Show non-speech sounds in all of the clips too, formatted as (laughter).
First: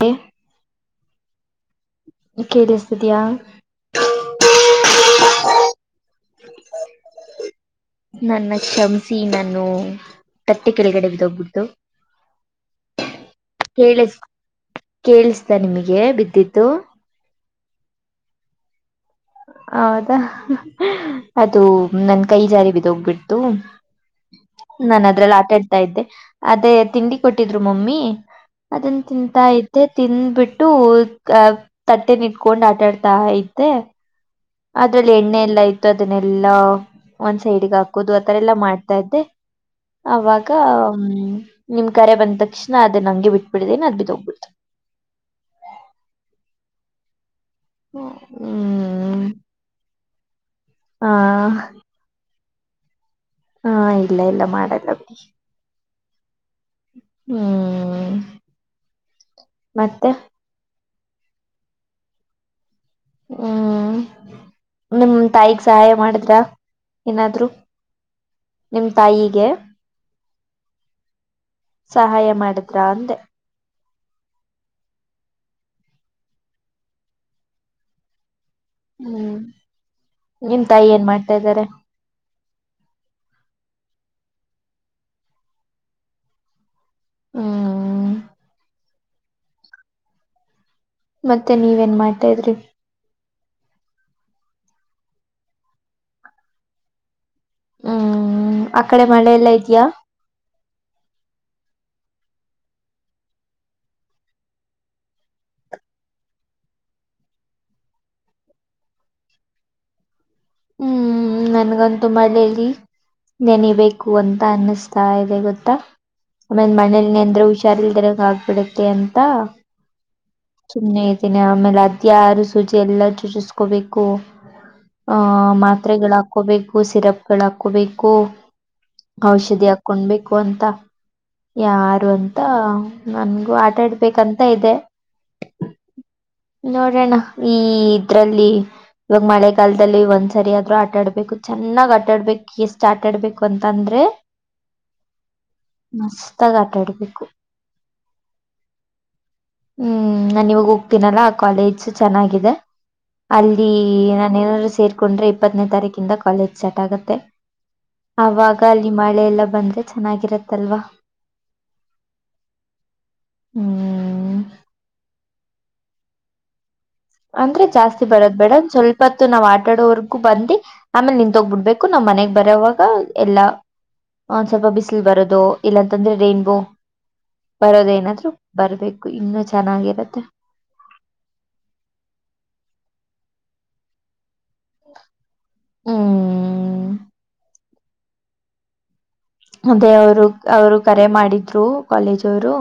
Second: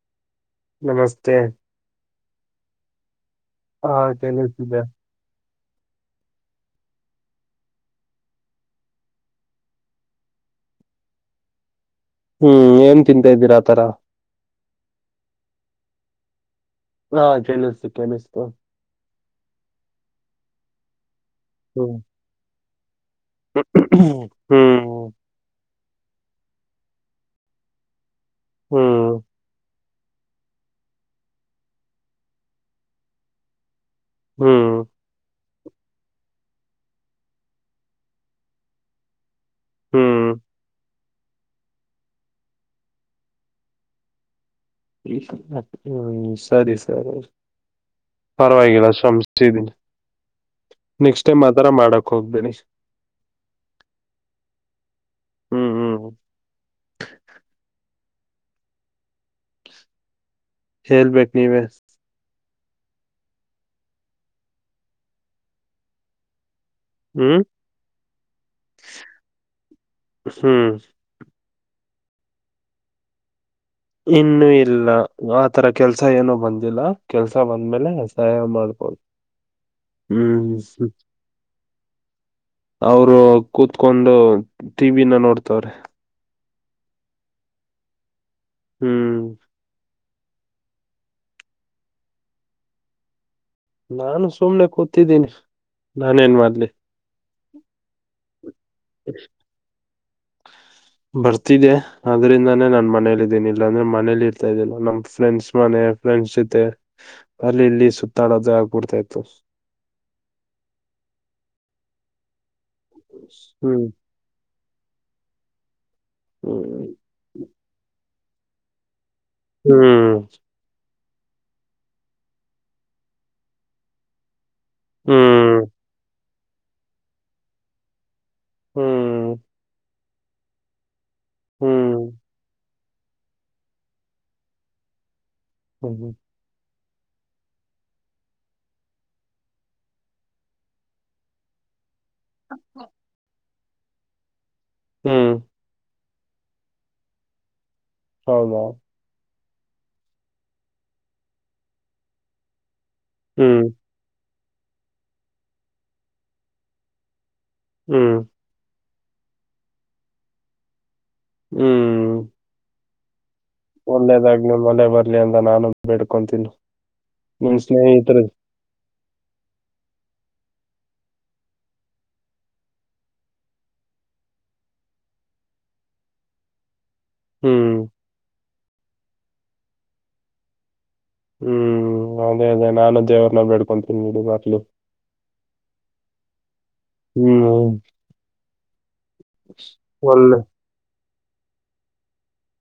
ಹ (inaudible) ನಮಸ್ತೆ ಕೇಳೇಳಷ್ಟಿದಿಯಾ (inaudible) ಹಾ ಕೇಳಿಸ್ತಿದೆ ನನ್ನ ಕ್ಷಮಿಸಿ ನಾನು ತಟ್ಟೆ ಕೆಳಗಡೆ ಬಿದೋಗ್ಬಿಟ್ಟು ಹ್ಮ್ ಏನ್ ತಿಂತಾ ಇದ್ದೀರಾ ಆತರ ಕೇಳ ಕೇಳಿಸತ ನಿಮಗೆ ಬಿದ್ದಿದ್ದು ಹಾ ಕೆನಿಸು ಕೆನಿಸ (inaudible) ಹೌದಾ ಅದು ಹ್ಮ್ ನನ್ ಕೈ ಜಾರಿ ಬಿದೋಗ್ಬಿಟ್ಟ ಹ್ಮ್ ನಾನು ಅದ್ರಲ್ಲ ಆಟ ಇದ್ದೆ ಅದೇ ತಿಂಡಿ ಕೊಟ್ಟಿದ್ರು ಮಮ್ಮಿ ಅದನ್ ಹ್ಮ್ ತಿಂತಾ ಇ ಮತ್ತೆ ತಿಂದ್ಬಿಟ್ಟು ಅ ತಟ್ಟೆ ನಿಟ್ಕೊಂಡು ಆಟಾಡ್ತಾ ದ್ದೆ ಹ್ಮ್ ಅದ್ರಲ್ಲಿ ಎಣ್ಣೆ ಎಲ್ಲ ಇತತ್ತು ಅದನ್ನೆಲ್ಲಾ ಒಂದ್ ಸೈಡ್ಗೆ ಹಾಕೋದು ಆತರ ಎಲ್ಲಾ ಮಾಡ್ತಾ ಇದ್ದೆ ಹ್ಮ್ ಅವಾಗ ಹ್ಮ್ ನಿಮ್ ಕರೆ ಬಂದ ತಕ್ಷಣ ಅದ ನಂಗೆ ಬಿಟ್ಬಿಡ್ದೆೇನ ಅ್ ಬಿ ತೋಗ್ಬಿಡ್ತು ಹ್ಮ್ ಸರಿ ಸರಿ (inaudible) (unintelligible) ಪರ್ವಾಗಿವಾಗಿಗಲ್ಲ ಹ್ಮ್ ಶಶ ಹ ನೆಕ್ಸ್ಟ್ ಟೈಮ್ ಆತ್ರರ ಮಾಡಕ್ ಹೋಗ್ಬೇನಿ ಹಾ ಇಲ್ಲ ಇಲ್ಲ ಮಾಡಲ್ಲ ಹ್ಮ್ ಹ್ಮ್ ಹ್ಮ್ ಮತ್ತೆ ಹಲ್ ಬೆಕ್ನೆವೆ ಹ್ಮ್ ನಿಮ ತಾಯಿಗ್ ಸಹಾಯ ಮಾಡಿದ್ರ ಹ್ಮ್ ಏನಾದ್ರು ನಿಮ ತಾಯಿಗೆ ಹ್ಮ್ ಸಹಾಯ ಮಾಡಿದ್ರ ಅಂದೆ ಇನ್ನುೂ ಇಲ್ಲ ಆತರ ಕೆಲ್ಸ ಏನು ಬಂದಿಲ್ಲ ಕೆಲ್ಸ ಬಂದ್ಮೇಲೆ ಸಹಾಯ ಮಾಡ ಹ್ಮ್ ನಿಮ ತಾಯಿ ಏನ್ ಮಾಡ್ತಾ ಇದ್ದಾರೆ ಅವರು ಕೂತ್ಕೊಂಡು ಟಿ ವಿನ ನೋಡ್ತವಾರೆ ಹ್ಮ ಹ್ಮ್ ಮತ್ತೆ ನೀವೇನ್ ಮಾಡ್ತಾ ಇದ್ರಿ ನಾನು ಸುಮ್ನೆ ಕೂತಿದ್ದೀನಿ ನಾನೇನ್ ಮಾಡ್ಲಿ ಹ್ಮ್ ಆ ಕಡೆ ಮಳೆಲ್ಲಾ ಇದ್ಯಾಾ ಬರ್ತಿದ್ದೆ ಆದದ್ರಿಂದಾನೇ ನಾನ್ ಮನೇಲ್ ಇದಿದ್ದೀನ ಇಲ್ಲ ಅಂದ್ರೆ ಮನೇಲಿ ಇರ್ತಾ ಇದಿಲ್ಲ ನಮ್ ಫ್ರೆಂಡ್ಸ್ ಮನ ಫ್ರೆಂಡ್ಸ್ ಜೊತೆ ಅಲ್ಲಿ ಇಲ್ಲಿ ಸುತ್ತಾಡೋದೇ ಆಗ್ಬಿಡ್ತಾ ಇತ್ತು ಹೌ ಹ್ಮ್ ನನ್ಗಂತು ಮಳ್ಳೇಲಿ ಹ್ಮ್ ನೆನಬೇಕು ಅಂತ ಅನ್ನಸ್ತ ತ ಇದೆ ಗೊತ್ತಾ ಆಮೇ ಹ್ಮ್ ಮನೇಲಿ ನ್ರ ಹುಷಾರಲ್ರ ಆಗ್ಬಿಡುತ್ತೆ ಅಂತ ಸುನೆ ಆಮೇಲೆ ಅತಿ ಆಾರು ಸೂಚಿ ಎಲ್ಲಾ ಚುಚಿಸಕೋಬೇಕು ಹ್ಮ್ ಮಾತ್ರೆಗಳು ಹಾಕೋಬೇಕು ಸಿರಪ್ಗಳ ಹಾಕೋಬೇಕು ಹ್ಮ್ ಹ್ಮ್ ಔಷಧಿ ಹಾಕೊಂಡ್ಬೇಕು ಅಂತ ಯಾರು ಹ್ಮ್ ಅಂತ ನನ್ಗೂ ಆಟ ಆಡ್ಬೇಕಂತ ಇದೆ ಹ್ಮ್ ಹ್ಮ್ ನೋಡೋಣ ಈ ಇದ್ರಲ್ಲಿ ಇವಾಗ ಮಳೆಗಾಲದಲ್ಲಿ ಒಂದ್ ಸರಿ ಆದ್ರು ಆಟ ಆಡ್ಬೇಕು ಚೆನ್ನಾಗ್ ಆ ಆಡ್ಬೇಕ ಸ್ಟಾರ್ಟ್ ಆಡ್ಬೇಕು ಅಂತ ಅಂದ್ರೆ ಹ್ಮ್ ಮಸ್ತಾಗ ಆಟಾಡ್ಬೇಕು ಹಾಮ ಹ್ಮ್ ನಾನ ಇವಾಗ ಹೋಗ್ತೀನಲ್ಲ ಆ ಕಾಲೇಜು ಚೆನ್ನಾಗಿದೆ ಹ್ಮ್ ಅಲ್ಲಿ ನಾನ ನಾದ್ರು ಸೇರ್ಕೊಂಡ್ರೆ ಇಪ್ಪತ್ತನೇ ತಾರೀಕಿಂದ ಕಾಲೇಜ್ ಸ್ಟಾರ್ಟ್ ಆಗತ್ತೆ ಹ್ಮ್ ಆವಾಗ ಅಲ್ಲಿ ಮಳೆಲ್ಲ ಬಂದ್ರೆ ಚೆನ್ನಾಗಿರತ್ತಲ್ವಾ ಹ್ಮ್ ಹ್ಮ್ ಒಳ್ಳೇದಾಗ್ ನೀ ಮಲೆ ಬರ್ಲಿ ಅಂದ ನಾನು ಬಿೇಡ್ಕೊತೀನ ಅಂದ್ರೆ ಜಾಸ್ತಿ ಬರದ್ ಬೇಡ ಸ್ವಲ್ಪತ್ತು ನಾವ್ ಆಟಾಡೋವರ್ ಬಂದ ಆಮೇಲೆ ನಿನ್ ತೋಗ್ಬಿಡ್ಬೇಕು ನಮ್ ಮನೆಗ್ ಬರೋವಾಗ ಎಲ್ಲ ಒಂದ್ ಸ್ವಲ್ಪ ಬಿಸಿಲು ಬರೋದು ಇಲ್ಲಾಂತಂದ್ರೆ ರೈನ್ಬೋ ಹ್ಮ್ ಬರೋದೇನಾದ್ರು ಬರ್ಬೇಕು ಇನ್ನುೂ ಚೆನ್ನಾಗಿರತ್ತೆ ಹ್ಮ್ ಅದೇ ಅದೇ ನಾನು ದೇವರ್ನ್ನ ಬೇಡ್ಕೊಂತೀನಿ ನಡಿ ಮಕ್ಳಲು ಹ್ಮ್ ಹ್ಮ್ ಅದೇವರು ಒಳ್ಳೆ ಅವ್ರು ಕರೆ ಮಾಡಿದ್ರು ಕಾಲೇಜ್ ಅವ್ರು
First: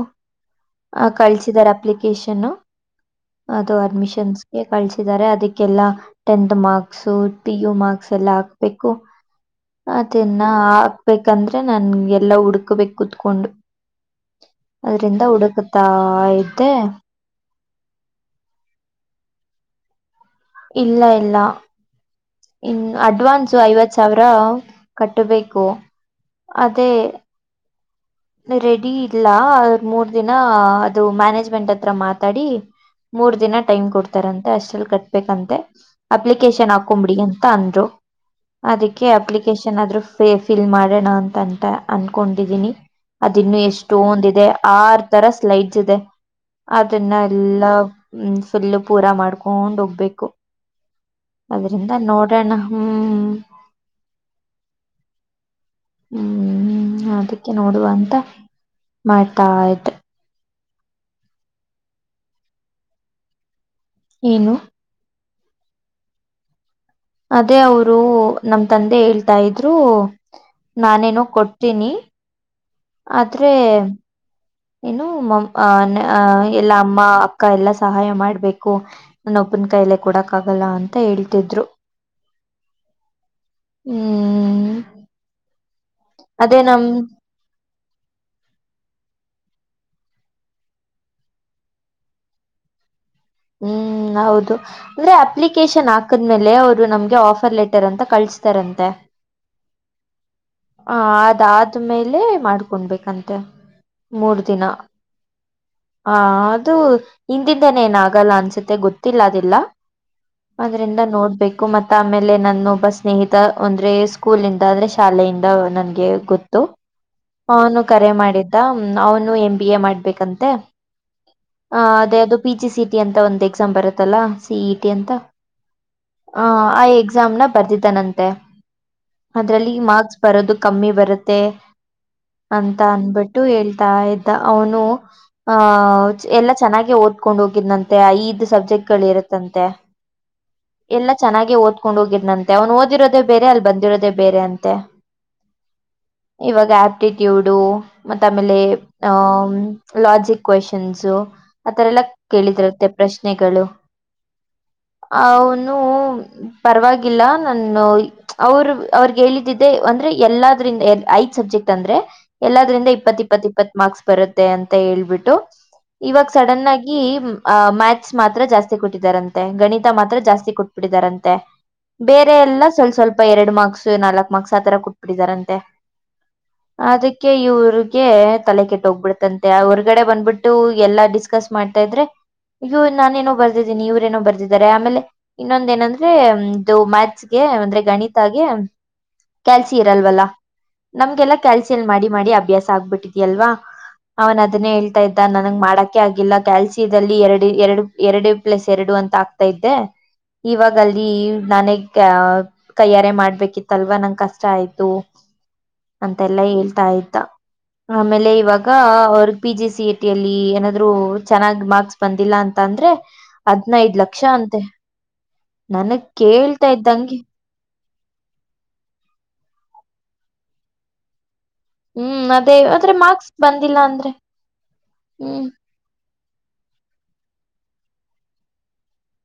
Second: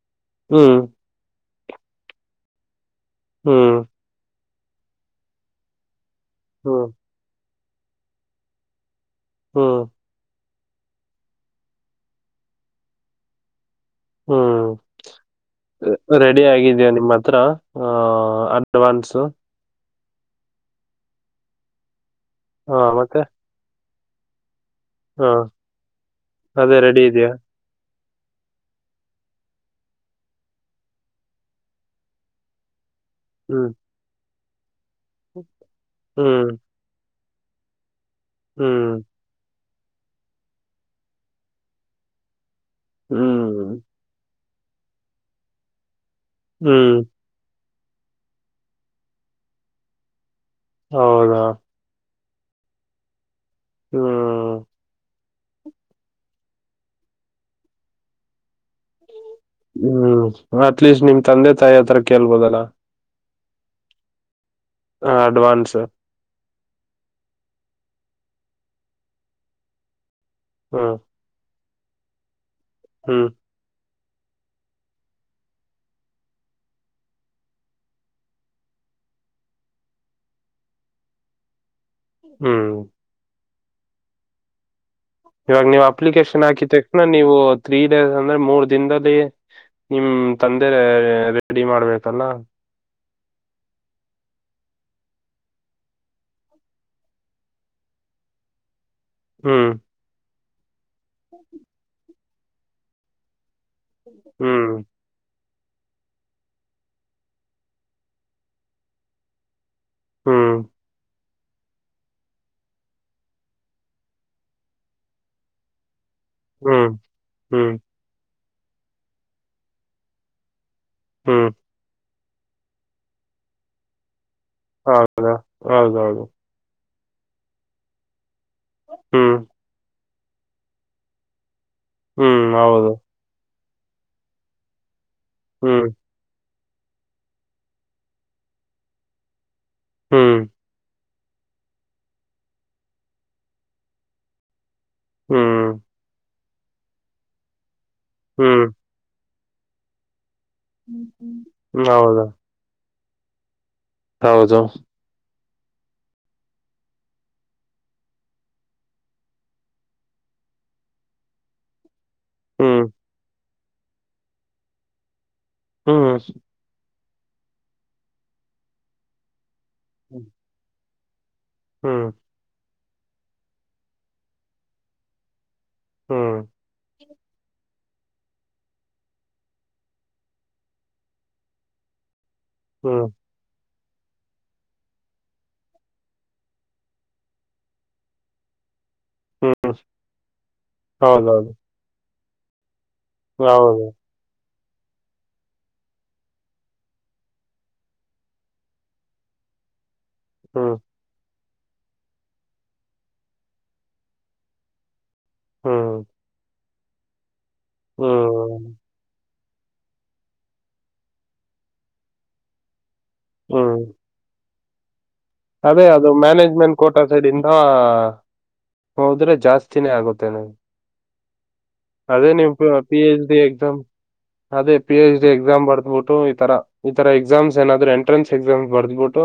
ಹ್ಮ್ ಕಳ್ಸಿದಿದ್ದಾರೆ ಅಪ್ಲಿಕೇಶನ್ ಅದು ಹ್ಮ್ ಅಡ್ಮಿಷನ್ಸ್ಗೆ ಕಳಿಸಿದ್ದಾರೆ ಅದಕ್ಕೆಲ್ಲ ಟೆಂತ್ ಹ್ಮ್ ಮಾರ್ಕ್ಸ್ ಪಿ ಯು ಮಾರ್ಕ್ಸ್ ಎಲ್ಲ ಹಾಕ್ಬೇಕು ಹ್ಮ್ ಅದೆ ಹಾಕ್ಬೇಕಂದ್ರೆ ನನ್ ಎಲ್ಲಾ ಹುಡ್ಕಬೇಕಕ್ ಕುತ್ಕೊಂಡು ಹ್ಮ್ ಅದರಿಂದ ಉಡು ರೆಡಿ ಆಗಿದ್ಯಾ ನಿಮ್ಮ ಹತ್ರ ಅಡ್ವಾನ್ಸ್ ಇಲ್ಲ ಇಲ್ಲ ಹಾ ಇನ್ನು ಮತ್ತೆ ಅಡ್ವಾನ್ಸ ಐವತ್ ಸಾವಿರ ಹಾ ಕಟ್ಟಬೇಕು ಅದೇ ರೆಡಿ ಇದೆಯಾ ರೆಡಿ ಇಲ್ಲ ಮೂರ್ ದಿನ ಅದು ಮ್ಯಾನೇಜ್ಮೆಂಟ್ ಹತ್ರ ಮಾತಾಡಿ ಮೂರ್ ದಿನ ಹ್ಮ್ ಟೈಮ್ ಕೊಡ್ತಾರಂತೆ ಅಷ್ಟಲ್ಲಿ ಕಟ್ಬೇಕಂತೆ ಹ್ಮ್ ಅಪ್ಲಿಕೇಶನ್ ಹಾಕೊಂಬಿಡಿ ಅಂತ ಅಂದ್ರು ಹ್ಮ್ ಅದಕ್ಕೆ ಅಪ್ಲಿಕೇಶನ್ ಆದ್ರೂ ಫಿಲ್ ಮಾಡೋಣ ಅಂತ ಅಂತ ಅನ್ಕೊಂಡಿದೀನಿ ಅದಿನ್ನು ಹ್ಮ್ ಎಷ್ಟ ಒಂದ ಇದೆ ಆರ್ ತರ ಸ್ಲೈಡ್ಸ್ ಇದೆ ಹ್ಮ್ ಅದನ್ನ ಎಲ್ಲ ಹ್ಮ ಫುಲ್ು ಪೂರಾ ಮಾಡ್ಕೊಂಡ್ ಹೋಗ್ಬೇಕು ಹೌದಾ ಅದ್ರಿಂದ ನೋಡ್ ಪ್ರಣಹ್ ಹ್ಮ ಹ್ಮ್ ಅದಕ್ಕೆ ನೋಡುವ ಅಂತ ಮಾಡ್ತಾ ಇದ್ದೆ ಅಟ್ ಲೀಸ್ಟ್ ನಿಮ್ ತಂದೆ ತಾಯಿ ಆತ್ರರ ಕೇಳ್ಬೋದಲ್ಲಾ ಏನು ಹ ಅಡ್ವಾನ್ಸ್ ಅದೇ ಅವರು ನಮ ತಂದೆ ಹೇಳ್ತಾ ಇದ್ರು ಹ್ಮ್ ನಾನೇನೋ ಕೊಟ್ಟ. ತಿನಿ. ಹ್ಮ್ ಆದ್ರೆ. ಏನು ಅ ಎಲ್ಲಾ ಅಮ್ಮ ಅಕ್ಕ ಎಲ್ಲಾ ಸಹಾಯ ಮಾಡ್ಬೇಕು ನನ್ನೊ ಒಬ್ಬನ ಕೈ. ಕಾಯಲೆ ಕೊಡಕ್ಕಾಗಲ್ಲ ಅಂತ ಹೇಳ್ತಿದ್ರು. ಹ್ಮ್. ಹ್ಮ್. ಇವಾಗ ನೀವು್ ಅಪ್ಲಿಕೇಶನ್ ಅದೇ ಹಾಕಿದ ನಮ್ ತಕ್ಷಣ ನೀವು ತ್ರೀ ಡೇಸ್ ಅಂದ್ರೆ ಮೂರ್ ದಿನದಲ್ಲಿ. ನಿಮ ತಂದೆ ರೆಡಿ ಮಾಡ್ಬೇಕಲ್ಲ. ಹ್ಮ್. ಹ್ಮ ಹೌದು ಅಂದ್ರೆ ಅಪ್ಲಿಕೇಶನ್ ಹಾಕದ್ಮೇಲೆ ಅವರು ನಮ್ಗೆ ಆಫರ್ ಲೆಟರ್ ಅಂತ ಕಳಸ್ತಾರಂತೆ. ಹ್ಮ್. ಹ ಅದಾದ್ಮೇಲೆ ಮಾಡ್ಕೊೊಂಡಬೇಕಂತೆ. ಹ್ಮ್. ಹ ಅದು ಹಿಂದಿಂದೇನ ಏನ ಆಗಲ್ಲ ಅನ್ಸತ್ತೆ ಗೊತ್ತಿಲ್ಲ ಅದಿಲ್ಲ. ಹ್ಮ್ ಅದ್ರಿಂದ ನೋಡ್ಬೇಕು. ಕು ಮತ್ತ ಆಮೇಲೆ ನನ್ನ ಒಬ್ಬ ಸ್ನೇಹಿತ ಒಂದ್ರೆ ಸ್ಕೂಲ್ಂದ ಅಂದ್ರೆ ಶಾಲೆಯಿಂದ ನನ್ಗೆ. ಗೊತ್ತು ಹ್ಮ್ ಹ್ಮ್ ಅವನು ಕರೆ ಮಾಡಿದ್ದ ಅವನು ಎಂ ಬಿ ಎ ಮಾಡ್ಬೇಕಂತೆ. ಹ್ಮ್ ಹ ಅದೇ ಅದು ಪಿಜಿ ಸಿಟಿ ಅಂತ ಒಂದ್ ಎಕ್ಸಾಮ್ ಬರುತ್ತಲ್ಲ. ಸಿಟಿ ಅಂತ ಹೌದು ಹೌದೌದು ಹ ಆಯ. ಎಕ್ಸಾಮ್ನ ಬರೆದಿದ್ದಾನಂತೆ ಹ್ಮ್ ಅದ್ರಲ್ಲಿ ಮಾರ್ಕ್ಸ್ ಬರೋದು ಕಮ್ಮಿ ಬರುತ್ತೆ. ಹ್ಮ್ ಅಂತ ಹೌದು ಅನ್ಬಿಟ್ಟು ಹೇಳ್ತಾ ಇದ್ದ ಅವನು ಹ್ಮ್ ಅಹ ಎಲ್ಲ. ಚೆನ್ನಾಗಿ ಓದ್ಕೊಂಡು ಹೋಗಿದ್ನಂತೆ ಐದು ಸಬ್ಜೆಕ್ಟ್ ಗಳು ಇರುತ್ತಂತೆ. ಹ್ಮ್. ಎಲ್ಲಾ ಚೆನ್ನಾಗಿ ಓದ್ಕೊಂಡ್ ಹೋಗಿದನಂತೆ ಅವ್ನು ಓದಿರೋದೇ ಬೇರೆ ಅಲ್ಲಿ ಬಂದಿರೋದೇ ಬೇರೆ ಅಂತೆ. ಹ್ಮ್ ಇವಾಗ ಆಪ್ಟಿಟ್ಯೂಡು ಮತ್ತ ಆಮೇಲೆ ಹ್ಮ್ ಅಹ್ ಲಾಜಿಕ್. ಕ್ವಶನ್ಸು ಹ್ಮ್ ಆಥರ ಎಲ್ಲ ಹೌದು ಕೇಳಿದರಂತ್ತೆ ಪ್ರಶ್ನೆಗಳು. ಹೌದು. ಅವನು ಪರವಾಗಿಲ್ಲ ನಾನು ಅವರು ಅವ್ರಗೆ ಹೇಳಿದ್ದಿದ್ದೆ ಅಂದ್ರೆ. ಎಲ್ಲಾದ್ರಿಂದ ಐದ ಸಬ್ಜೆಕ್ಟ್ ಅಂದ್ರೆ. ಹ್ಮ್ ಎಲ್ಲಾದ್ರಿಂದ ಇಪ್ಪತ್ ಇಪ್ಪತ್ ಇಪ್ಪತ್ ಮಾರ್ಕ್ಸ್ ಬರುತ್ತೆ ಅಂತ ಹೇಳ್ಬಿಟ್ಟು ಹ್ಮ್ ಇವಾಗ ಸಡನ್ ಆಗಿ. ಮ್ಯಾಥಸ್ ಮಾತ್ರ ಜಾಸ್ತಿ ಕೊಟ್ಟಿದಾರಂತೆ ಗಣಿತ ಮಾತ್ರ ಜಾಸ್ತಿ ಕೊಟ್ಬಿಟ್ಟಿದಾರಂತೆ. ಹ್ಮ್ ಬೇರೆ ಎಲ್ಲ ಸ್ವಲ್ಪ ಸ್ವಲ್ಪ ಎರಡು ಮಾರ್ಕ್ಸ್ ನಾಲ್ಕ್ ಮಾರ್ಕ್ಸ್ ಆತರ ಕೊಟ್ಬಿಟ್ಟಿದಾರಂತೆ. ಹ್ಮ್. ಅದಕ್ಕೆ ಇವ್ರಿಗೆ ತಲೆ ಕೆಟ್ಟ ಹೋಗ್ಬಿಡ್ತಂತೆ ಹೊರ್ಗಡೆ ಬಂದ್ಬಿಟ್ಟು ಎಲ್ಲಾ ಡಿಸ್ಕಸ್ ಮಾಡ್ತಾ ಇದ್ರೆ. ಅಯ್ಯೋ ಹ್ಮ್ ನಾನೇಏನೋ ಬರ್ದಿದ್ದ. ಇವರೇನೋ ಬರ್ದಿದ್ದಾರೆ ಆಮೇಲೆ ಇನ್ನೊಂದ ಏನಅಂದ್ರೆಇದು ಮ್ಯಾತ್ಸ್ಗೆ ಅಂದ್ರೆ ಗಣಿತಾಗ. ಕ್ಯಾಲ್ಸಿ ಹ್ಮ್ ಇರಲ್ವಲ್ಲಾ ನಮ್ಗೆಲ್ಲಾ ಹೌದೌದು ಕ್ಯಾಲ್ಸಿಯಲ್ ಮಾಡಿ ಮಾಡಿ ಅಭ್ಯಾಸ ಆಗ್ಬಿಟ್ಟು. ಇದೆಲ್ವಾ ಹೌದು ಅವನ್ ಅದನ್ನೇ ಹೇಳ್ತಾ ಇದ್ದ ನನಗೆ ಮಾಡಕೆ ಆಗಿಲ್ಲ ಕ್ಯಾಲ್ಸಿ. ದಲ್ಲಿ ಎರಡು ಎರಡು ಎರಡು ಪ್ಲಸ್ ಎರಡು ಅಂತ ಆಗ್ತಾ ಐತೆ ಇವಾಗ ಹ್ಮ್ ಅಲ್ಲಿ. ನಾನೇಗ್ ಕೈಯ್ಯಾರೆ ಮಾಡ್ಬೇಕಿತ್ತಲ್ವಾ ನಂಗೆ ಕಷ್ಟ ಆಯ್ತು. ಹ್ಮ್ ಅಂತೆಲ್ಲ ಹೇಳ್ತಾ ಇದ್ದ ಆಮೇಲೆ ಇವಾಗ ಹ್ಮ್ ಅವ್ರ. ಪಿ ಜಿ ಸಿ ಎ ಟಿಯಲ್ಲಿ ಏನಾದರೂ ಚೆನ್ನಾಗಿ ಮಾರ್ಕ್ಸ್ ಬಂದಿಲ್ಲ ಅಂತಂದ್ರರೆ. ಹ್ಮ್ ಹದ್ನೈದ್ ಲಕ್ಷ ಅಂತೆ. ಅದೇ ನನಗ್ ಅದು ಕೇಳ್ತಾ ಮ್ಯಾನೇಜ್ಮೆಂಟ್ ಕೋಟಾ ಇದ್ದಂಗೆ ಸೈಡ್ ಇಂದ. ಹೋದ್ರೆ ಜಾಸ್ತಿನೇ ಆಗುತ್ತೆ ನನಗೆ. ಅದೇ ಹ್ಮ್ ನಿಮ್ ಆದ್ರೆ ಪಿ ಎಚ್ ಮಾರ್ಕ್ಸ್ ಡಿ ಬಂದಿಲ್ಲ ಎಕ್ಸಾಮ್ ಅಂದ್ರೆ ಅದೇ ಪಿ ಹೆಚ್ ಡಿ ಹ್ಮ್ ಎಕ್ಸಾಮ್ ಬರ್ದಬಿಟ್ಟು. ಈ ತರ ಈ ತರ ಎಕ್ಸಾಮ್ಸ್ ಏನಾದ್ರು ಎಂಟ್ರೆನ್ಸ್ ಎಕ್ಸಾಮ್ಸ್ ಬರ್ದ್ಬಿಟ್ಟು.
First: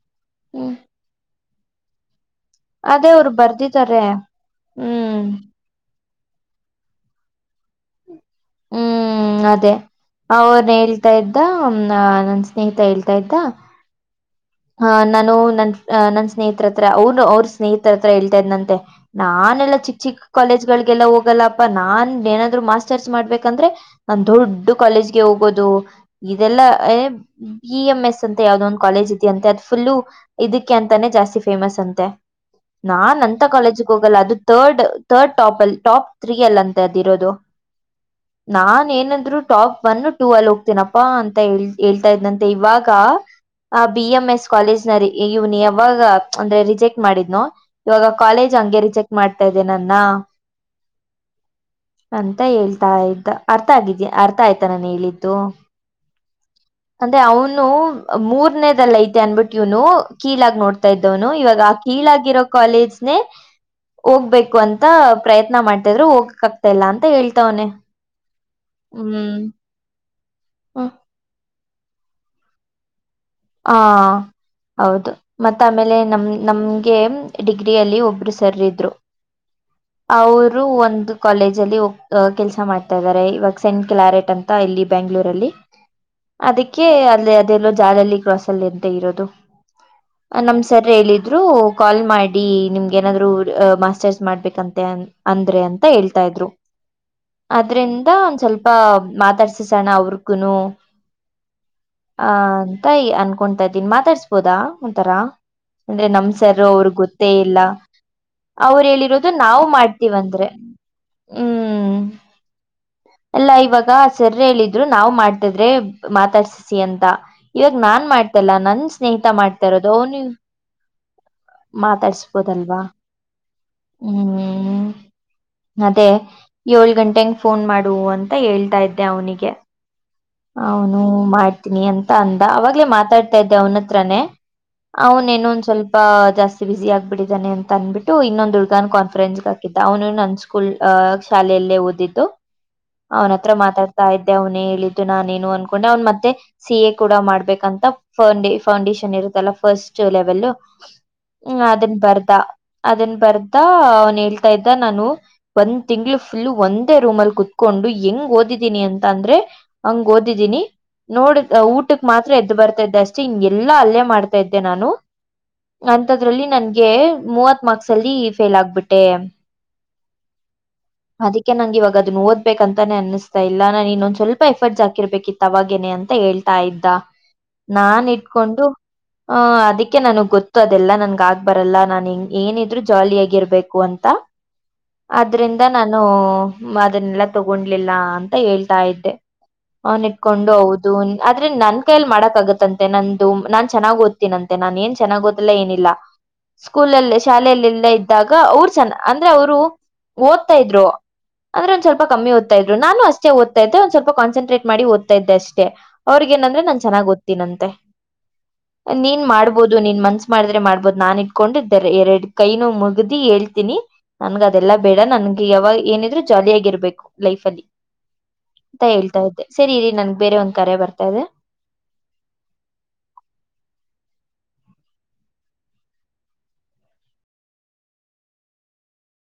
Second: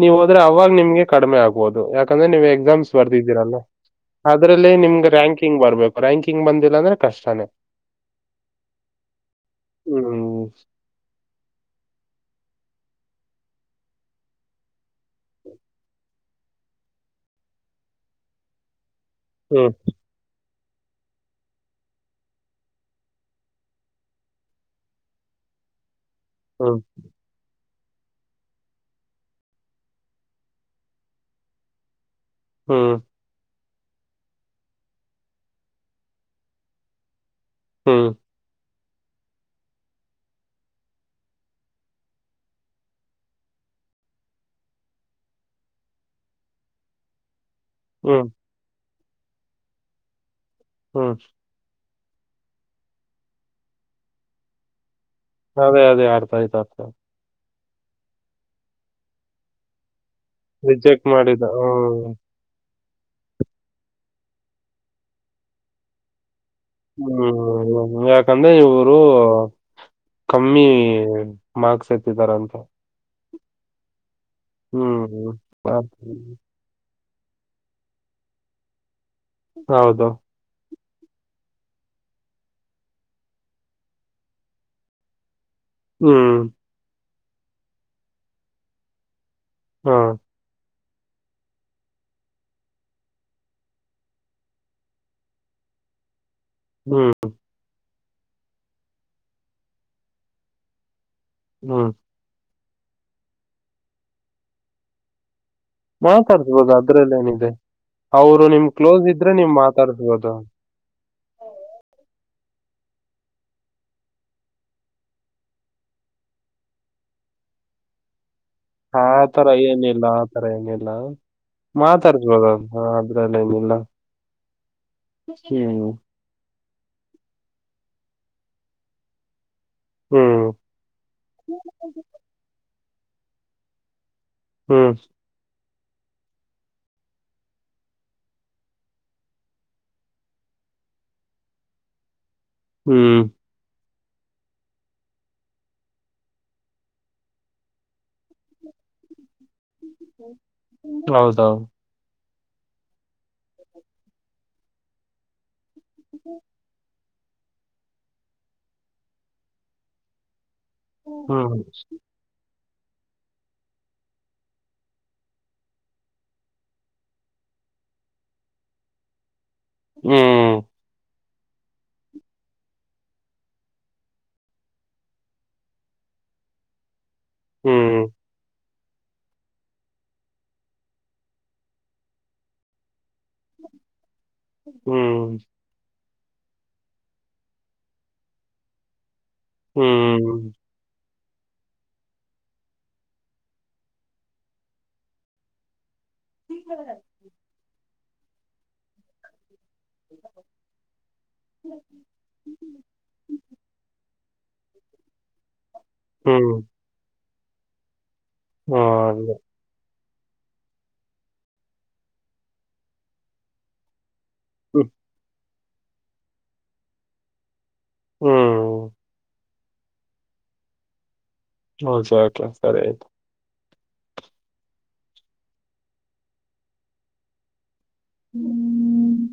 ನೀವ ಹೋದ್ರೆ ಅವಾಗ ಹ್ಮ್ ನಿಮ್ಗೆ ಕಡಿಮೆ ಆಗ್ಬೋದು ಯಾಕಂದ್ರೆ. ನೀವು ಎಕ್ಸಾಮ್ಸ್ ಅದೇ ಅವ್ರು ಬರ್ದಿದ್ದೀರಲ್ವಾ ಬರ್ದಿದ್ದಾರೆ ಅದ್ರಲ್ಲಿ ನಿಮ್ಗೆ ಹ್ಮ್ ರ್ಯಾಕಿಂಗ್ ಬರ್ಬೇಕು. ರ್ಯಾಂಕಿಂಗ್ ಬಂದಿಲ್ಲ ಅಂದ್ರೆ ಕಷ್ಟನೇ. ಹ್ಮ್ -ಅದೇ ಹ್ಮ್ ಅವನ್ ಹೇಳ್ತಾ ಇದ್ದ ನಾ ನನ್ ಸ್ನೇಹಿತಾ ಹೇಳ್ತಾ ಇದ್ದಾ. ಹ -ನಾನು ನನ್ -ಅ ನನ್ ಸ್ನೇಹಿತರ ಹತ್ರ ಅವ್ನು ಅವ್ರ ಸ್ನೇಹಿತರ ಹತ್ರ ಹೇಳ್ತಾ ಇದ್ನಂತೆ. ಹ್ಮ್ ನಾನೆಲ್ಲಾ ಚಿಕ್ಕ ಚಿಕ್ಕ ಕಾಲೇಜ್. ಗೆಲ್ಲ ಹೋಗಲ್ಲಪ್ಪಾ ನಾನ್ ಏನಾದ್ರು ಮಾಸ್ಟರ್ಸ್ ಮಾಡ್ಬೇಕಂದ್ರೆ ನಾನ್ ದೊಡ್ ಕಾಲೇಜ್ಗೆ ಹೋಗೋದು. ಇದೆಲ್ಲಾ ಹ್ಮ್ ಬಿ ಎಂ ಎಸ್ ಅಂತ ಯಾವ್ದೋ ಒಂದು ಕಾಲೇಜ್. ಅಂತೆ ಅದ ಫುಲ್ಲು ಇದಕ್ಕೆ ಅಂತಾನೆ ಜಾಸ್ತಿ ಫೇಮಸ್ ಅಂತೆ ಹ್ಮ್ ನಾನ್ ಅಂತ ಕಾಲೇಜ್ ಹೋಗಲ್ಲ ಅದು ತರ್ಡ್ ತರ್ಡ್ ಟಾಪ್ ಅಲ್ಲಿ ಟಾಪ್ ತ್ರೀ ಅಲ್ಲಿ ಅಂತ ಅದಿರೋದು. ಹ್ಮ್ ನಾನ್ ಏನಂದ್ರು ಟಾಪ್ ಒನ್ ಟೂ ಅಲ್ಲಿ ಹೋಗ್ತೀನಪ್ಪಾ ಅಂತ ಹ ಹೇಳ್ತಾ ಇದನಂತೆ ಇವಾಗ. ಆ ಬಿ ಎಂ ಎಸ್ ಕಾಲೇಜ್ ನ ಇವ್ನ ಯಾವಾಗ ಅಂದ್ರೆ ರಿಜೆಕ್ಟ್ ಮಾಡಿದ್ನು. ಇವಾಗ ಹ್ಮ್ ಕಾಲೇಜ್ ಅಂಗೇರಿ ಚೆಕ್ ಮಾಡ್ತಾ ಇದ್ದೇನನ್ನ. ಹ್ಮ ಅಂತ ಹೇಳ್ತಾ ಇದ್ದ ಅರ್ಥ ಆಗಿದ ಅರ್ಥ ಆಯ್ತಾ ನಾನು ಹೇಳಿದ್ದೆ. ಅದೇ ಅದೇ ಅರ್ಥ ಆಯ್ತು ಅರ್ಥ ಆಯ್ತು (inaudible) ಅದೆ ಅವನು ಮೂರನೇದಲ್ಲಿ ಐತಿ ಅನ್ಬಿಟ್ಟು ಇವ್ನು ಕೀಳಾಗಿ ನೋಡ್ತಾ ರಿಜೆಕ್ಟ್ ಇದ್ದವನು ಮಾಡಿದ ಇವಾಗ ಆ ಹ್ಮ್ ಕೀಳಾಗಿರೋ ಕಾಲೇಜ್ (unintelligible) ಹೋಗ್ಬೇಕು ಅಂತ ಪ್ರಯತ್ನ ಮಾಡ್ತಿದ್ರೆ ಹೋಗ್ ಎಲ್ಲಾ ಅಂತ ಹೇಳ್ತವನೆ ಯಕಂದ್ರೆ ಇವರು ಹ್ಮ್ ಕಮ್ಮಿ ಮಾರ್ಕ್ಸ್ ಎತ್ತಿದಾರಂತ ಹಾ- ಹ್ಮ್ ಹೌದು ಮತ್ತ ಆಮೇಲೆ ನಮ ಹ್ಮ್ ನಮ ಡಿಗ್ರಿಯಲ್ಲಿ ಒಬ್ಬರು ಸರ ಇದ್ರು ಹೌದು ಅವರು ಒಂದು. ಕಾಲೇಜ್ ಅಲ್ಲಿ ಒಬ್ಬರ ಕೆಲಸ ಮಾಡ್ತಾ ಇದ್ದಾರೆ ಇವಾಗ ಸೆಂಟ್ ಕ್ಲಾರೆಟ್ ಅಂತ ಇಲ್ಲಿ ಬೆಂಗಳೂರಲ್ಲಿ. ಹ್ಮ್ ಅದಕ್ಕೆ ಅಲ್ಲಿ ಅದೆಲ್ಲೋ ಜಾಲಹಲ್ಲಿ ಕ್ರಾಸ್ ಅಲ್ಲಿ ಎಂತ ಇರೋದು ಹಾ ನಮ್ ಸರ್ ಹೇಳಿದ್ರು ಕಾಲ್ ಮಾಡಿ ನಿಮ್ಗೇನಾದರೂ ಮಾಸ್ಟರ್ಸ್ ಮಾಡ್ಬೇಕಂತೆ ಅಂದ್ರೆ ಅಂತ. ಅಂತ ಹೇಳ್ತಾ ಇದ್ರು ಹ್ಮ್ ಅದ್ರಿಂದ ಒಂದ್ ಸ್ವಲ್ಪ ಮಾತಾಡ್ಸಿಸೋಣ ಅವ್ರಗುನು. ಹ್ಮ್ ಅಂತ ಯ ಅನ್ಕೊತ್ದೀನಿ ಮಾತಾಡ್ಸ್ಬೋದಾ ಒಂಥರ. ಅಂದ್ರೆ ನಮ್ಸರ್ ಮಾತಾಡ್ಸ್ಬೋದು ಅವ್ರಗೆ ಗೊತ್ತೇ ಅದ್ರಲ್ಲೇನಿದೆ ಇಲ್ಲ ನಿಮ್ ಅವರು ಕ್ಲೋಸ್ ಇದ್ರೆ ಹೇಳಿರೋದು ನೀವ್ ನಾವು ಮಾತಾಡ್ಸ್ಬೋದು ಮಾಡ್ತೀವಂದ್ರೆ ಹ್ಮ್ (inaudible) ಎಲ್ಲ ಇವಾಗ ಸರ್ರ ಹೇಳಿದ್ರು ನಾವು ಮಾಡ್ತಿದ್ರೆ ಮಾತಾಡ್ಸಿ ಅಂತ. ಇವಾಗ ನಾನ್ ಮಾಡ್ತಲ್ಲ ನನ್ ಆ ಸ್ನೇಹಿತ ತರ ಮಾಡ್ತಾ ಇರೋದು ಏನಿಲ್ಲ ಅವನು ಆ ತರ ಏನಿಲ್ಲ ಮಾತಾಡ್ಸ್ಬೋದ ಮಾತಾಡ್ಸ್ಬೋದಲ್ವಾ ಹ್ಮ್ ಹ್ಮ ಏಲು ಗಂಟೆ ಅಂಗೆ ಫೋನ್ ಮಾಡು ಅಂತ ಹೇಳ್ತಾ ಇದ್ದೆ ಅವನಿಗೆ ಹ್ಮ್ ಅವನು ಮಾಡ್ತೀನಿ ಅಂತ ಅಂದ ಅವಾಗ್ಲೇ ಮಾತಾಡ್ತಾ ಇದ್ದೆ ಅವನ ಅತ್ರನೇ‌. ಹ್ಮ್ ಅವನೇನ್ನ ಒಂದ ಸ್ವಲ್ಪ ಜಾಸ್ತಿ ಬಿಸಿ ಆಗ್ಬಿಟ್ಟಿದ್ದಾನೆ ಅಂತಂದ್ಬಿಟ್ಟು ಇನ್ನೊಂದು ಹುಡ್ಗನ್ ಕಾನ್ಫರೆನ್ಸ್ಗೆ ಹಾಕಿದ್ದ ಅವನು ನನ್ನ ಸ್ಕೂಲ್ ಆ ಶಾಲೆಯಲ್ಲೇ ಓದಿದ್ದು ಹ್ಮ್ ಅವನ ಹತ್ರ ಮಾತಾಡ್ತಾ ಇದ್ದೆ ಅವನ ಹೇಳಿದ್ದು ನಾನೇನು ಅನ್ಕೊಂಡೆ ಅವನ್ ಮತ್ತೆ ಸಿ ಎ ಕೂಡ ಮಾಡ್ಬೇಕಂತ ಫೌಂಡ ಫೌಂಡೇಶನ್ ಇರುತ್ತಲ್ಲ ಫಸ್ಟ್ ಸೋ ಲೆವೆಲ್ -ಹ್ಮ್- ಹೌದೌದು ಅದನ್ನ ಬರ್. ಅದನ್ ಬರ್ದ ಅವನ್ ಹೇಳ್ತಾ ಇದ್ದ ನಾನು ಒಂದ್ ತಿಂಗಳ ಫುಲ್ ಒಂದ ರೂಮ ಅಲ್ಲಿ ಕೂತ್ಕೊಂಡು ಹೆಂಗ್ ಓದಿದ್ದೀನಿ ಅಂತ ಅಂದ್ರೆ ಹಂಗ್ ಓದಿದ್ದೀನಿ‌ ಹ್ಮ ಮಾತ್ರ ಎದ್ದು ಬರ್ತಾ ಇದ್ದೆ ಅಷ್ಟೇ ಹಿಂಗೆಲ್ಲಾ ಅಲ್ಲೆ ಮಾಡ್ತಾ ಇದ್ದೆ ನಾನು ಅಂತದ್ರಲ್ಲಿ ನನ್ಗೆ ಮೂವತ್ ಮಾರ್ಕ್ಸ್ ಅಲ್ಲಿ ಫೇಲ್ ಆಗ್ಬಿಟ್ಟೆ. ಹ್ಮ್ ಅದಕ್ಕೆ ನಂಗೆ ಇವಗ ಅದನ್ನ ಓದಬೇಕ ಅಂತಾನೆ ಅನಿಸ್ತಾ ಇಲ್ಲ. ನಾನ್ ಇನ್ನೊಂದ ಸ್ವಲ್ಪ ಎಫರ್ಟ್ಸ್ ಹಾಕಿರ್ಬೇಕಿತ್ತು ಅವಾಗೇನೆ ಅಂತ ಅಂತ ಹೇಳ್ತಾ ಇದ್ದ ನಾನ್ ಹ್ಮ್ ಇಟ್ಕೊಂಡು. ಹ ಅದಕ್ಕೆ ನನ್ಗ್ ಗೊತ್ತು ಅದೆಲ್ಲ ನನ್ಗ ಆಗ್ ಬರಲ್ಲ. ನಾನ್ ಇನ್ನು ಏನಿದ್ರು ಜಾಲಿಯ ಆಗಿ ಇರ್ಬೇಕು ಅಂತ ಹ್ಮ್ ಆದ್ರಿಂದ ನಾನು ಅದನ್ನೆಲ್ಲ ತಗೊಂಡ್ಲಿಲ್ಲ ಅಂತ ಹೇಳ್ತಾ ಇದ್ದೆ. ಅವನ ಹ್ಮ್ ಹ್ಮ್ ಇಟ್ಕೊಂಡು ಹೌದು ಆದ್ರೆ ನನ್ ಕೈಯಲ್ಲಿ ಮಾಡಕ್ ಆಗತ್ತಂತೆ ನಂದು. ನಾನ್ ಚೆನ್ನಾಗ ಓದ್ತೀನಂತೆ ನಾನ್ ಏನ್ ಚೆನ್ನಾಗ ಓದಿಲ್ಲ ಏನಿಲ್ಲ. ಸ್ಕೂಲಲ್ಲಿ ಶಾಲೆಯಲ್ಲೆಲ್ಲ ಇದ್ದಾಗ ಅವರು ಚಂದ ಅಂದ್ರೆ ಅವರು- ಓದ್ತಾ ಇದ್ರು ಅಂದ್ರೆ ಒಂದ ಸ್ವಲ್ಪ ಕಮ್ಮಿ ಓದುತ ಇದ್ದರು. ನಾನು ಅಷ್ಟೇ ಓದ್ತ ಇದ್ದೆ ಒಂದು ಸ್ವಲ್ಪ ಕಮ್ಮಿ ಸೀಕ್ರೆಟ್ ಮಾಡಿ ಓದತ ಇದ್ದ ಅಷ್ಟೇ, ಅವ್ರಿ ಗ ಹ್ಮ್ ಏನಂದ್ರೆ ನಾನ್ ಚೆನ್ನಾಗ್ ಓದ್ತಿನಂತೆ. ನೀನ್ ಹ್ಮ್ ಮಾಡ್ಬೋದು ನೀನ್ ಮನ್ಸ ಮಾಡಿದ್ರೆ ಮಾಡ್ಬೋದು. ನಾನ್ ಇಟ್ಕೊಂಡು ಎರಡ್ ಕೈನು ಮುಗ್ದಿ ಹೇಳ್ತಿನಿ ನನ್ಗ ಅದೆಲ್ಲಾ ಬೇಡ ನನ್ಗೆ ಯಾವಾಗಲೂ ಏನಿದ್ರು ಜಾಲಿಯಾಗಿರ್ಬೇಕು ಲೈಫ್ ಅಲ್ಲಿ ಅಂತ ಹ್ಮ್ ಹೇಳ್ತಾ ಇದ್ದೆ. ಸರಿ ಇರೀ ನನ್ಗ್ ಬೇರೆ ಒಂದ್ ಕರೆ ಬರ್ತಾ ಇದೆ. ಹೌ (unintelligible) ಹ್ಮ್ (unintelligible)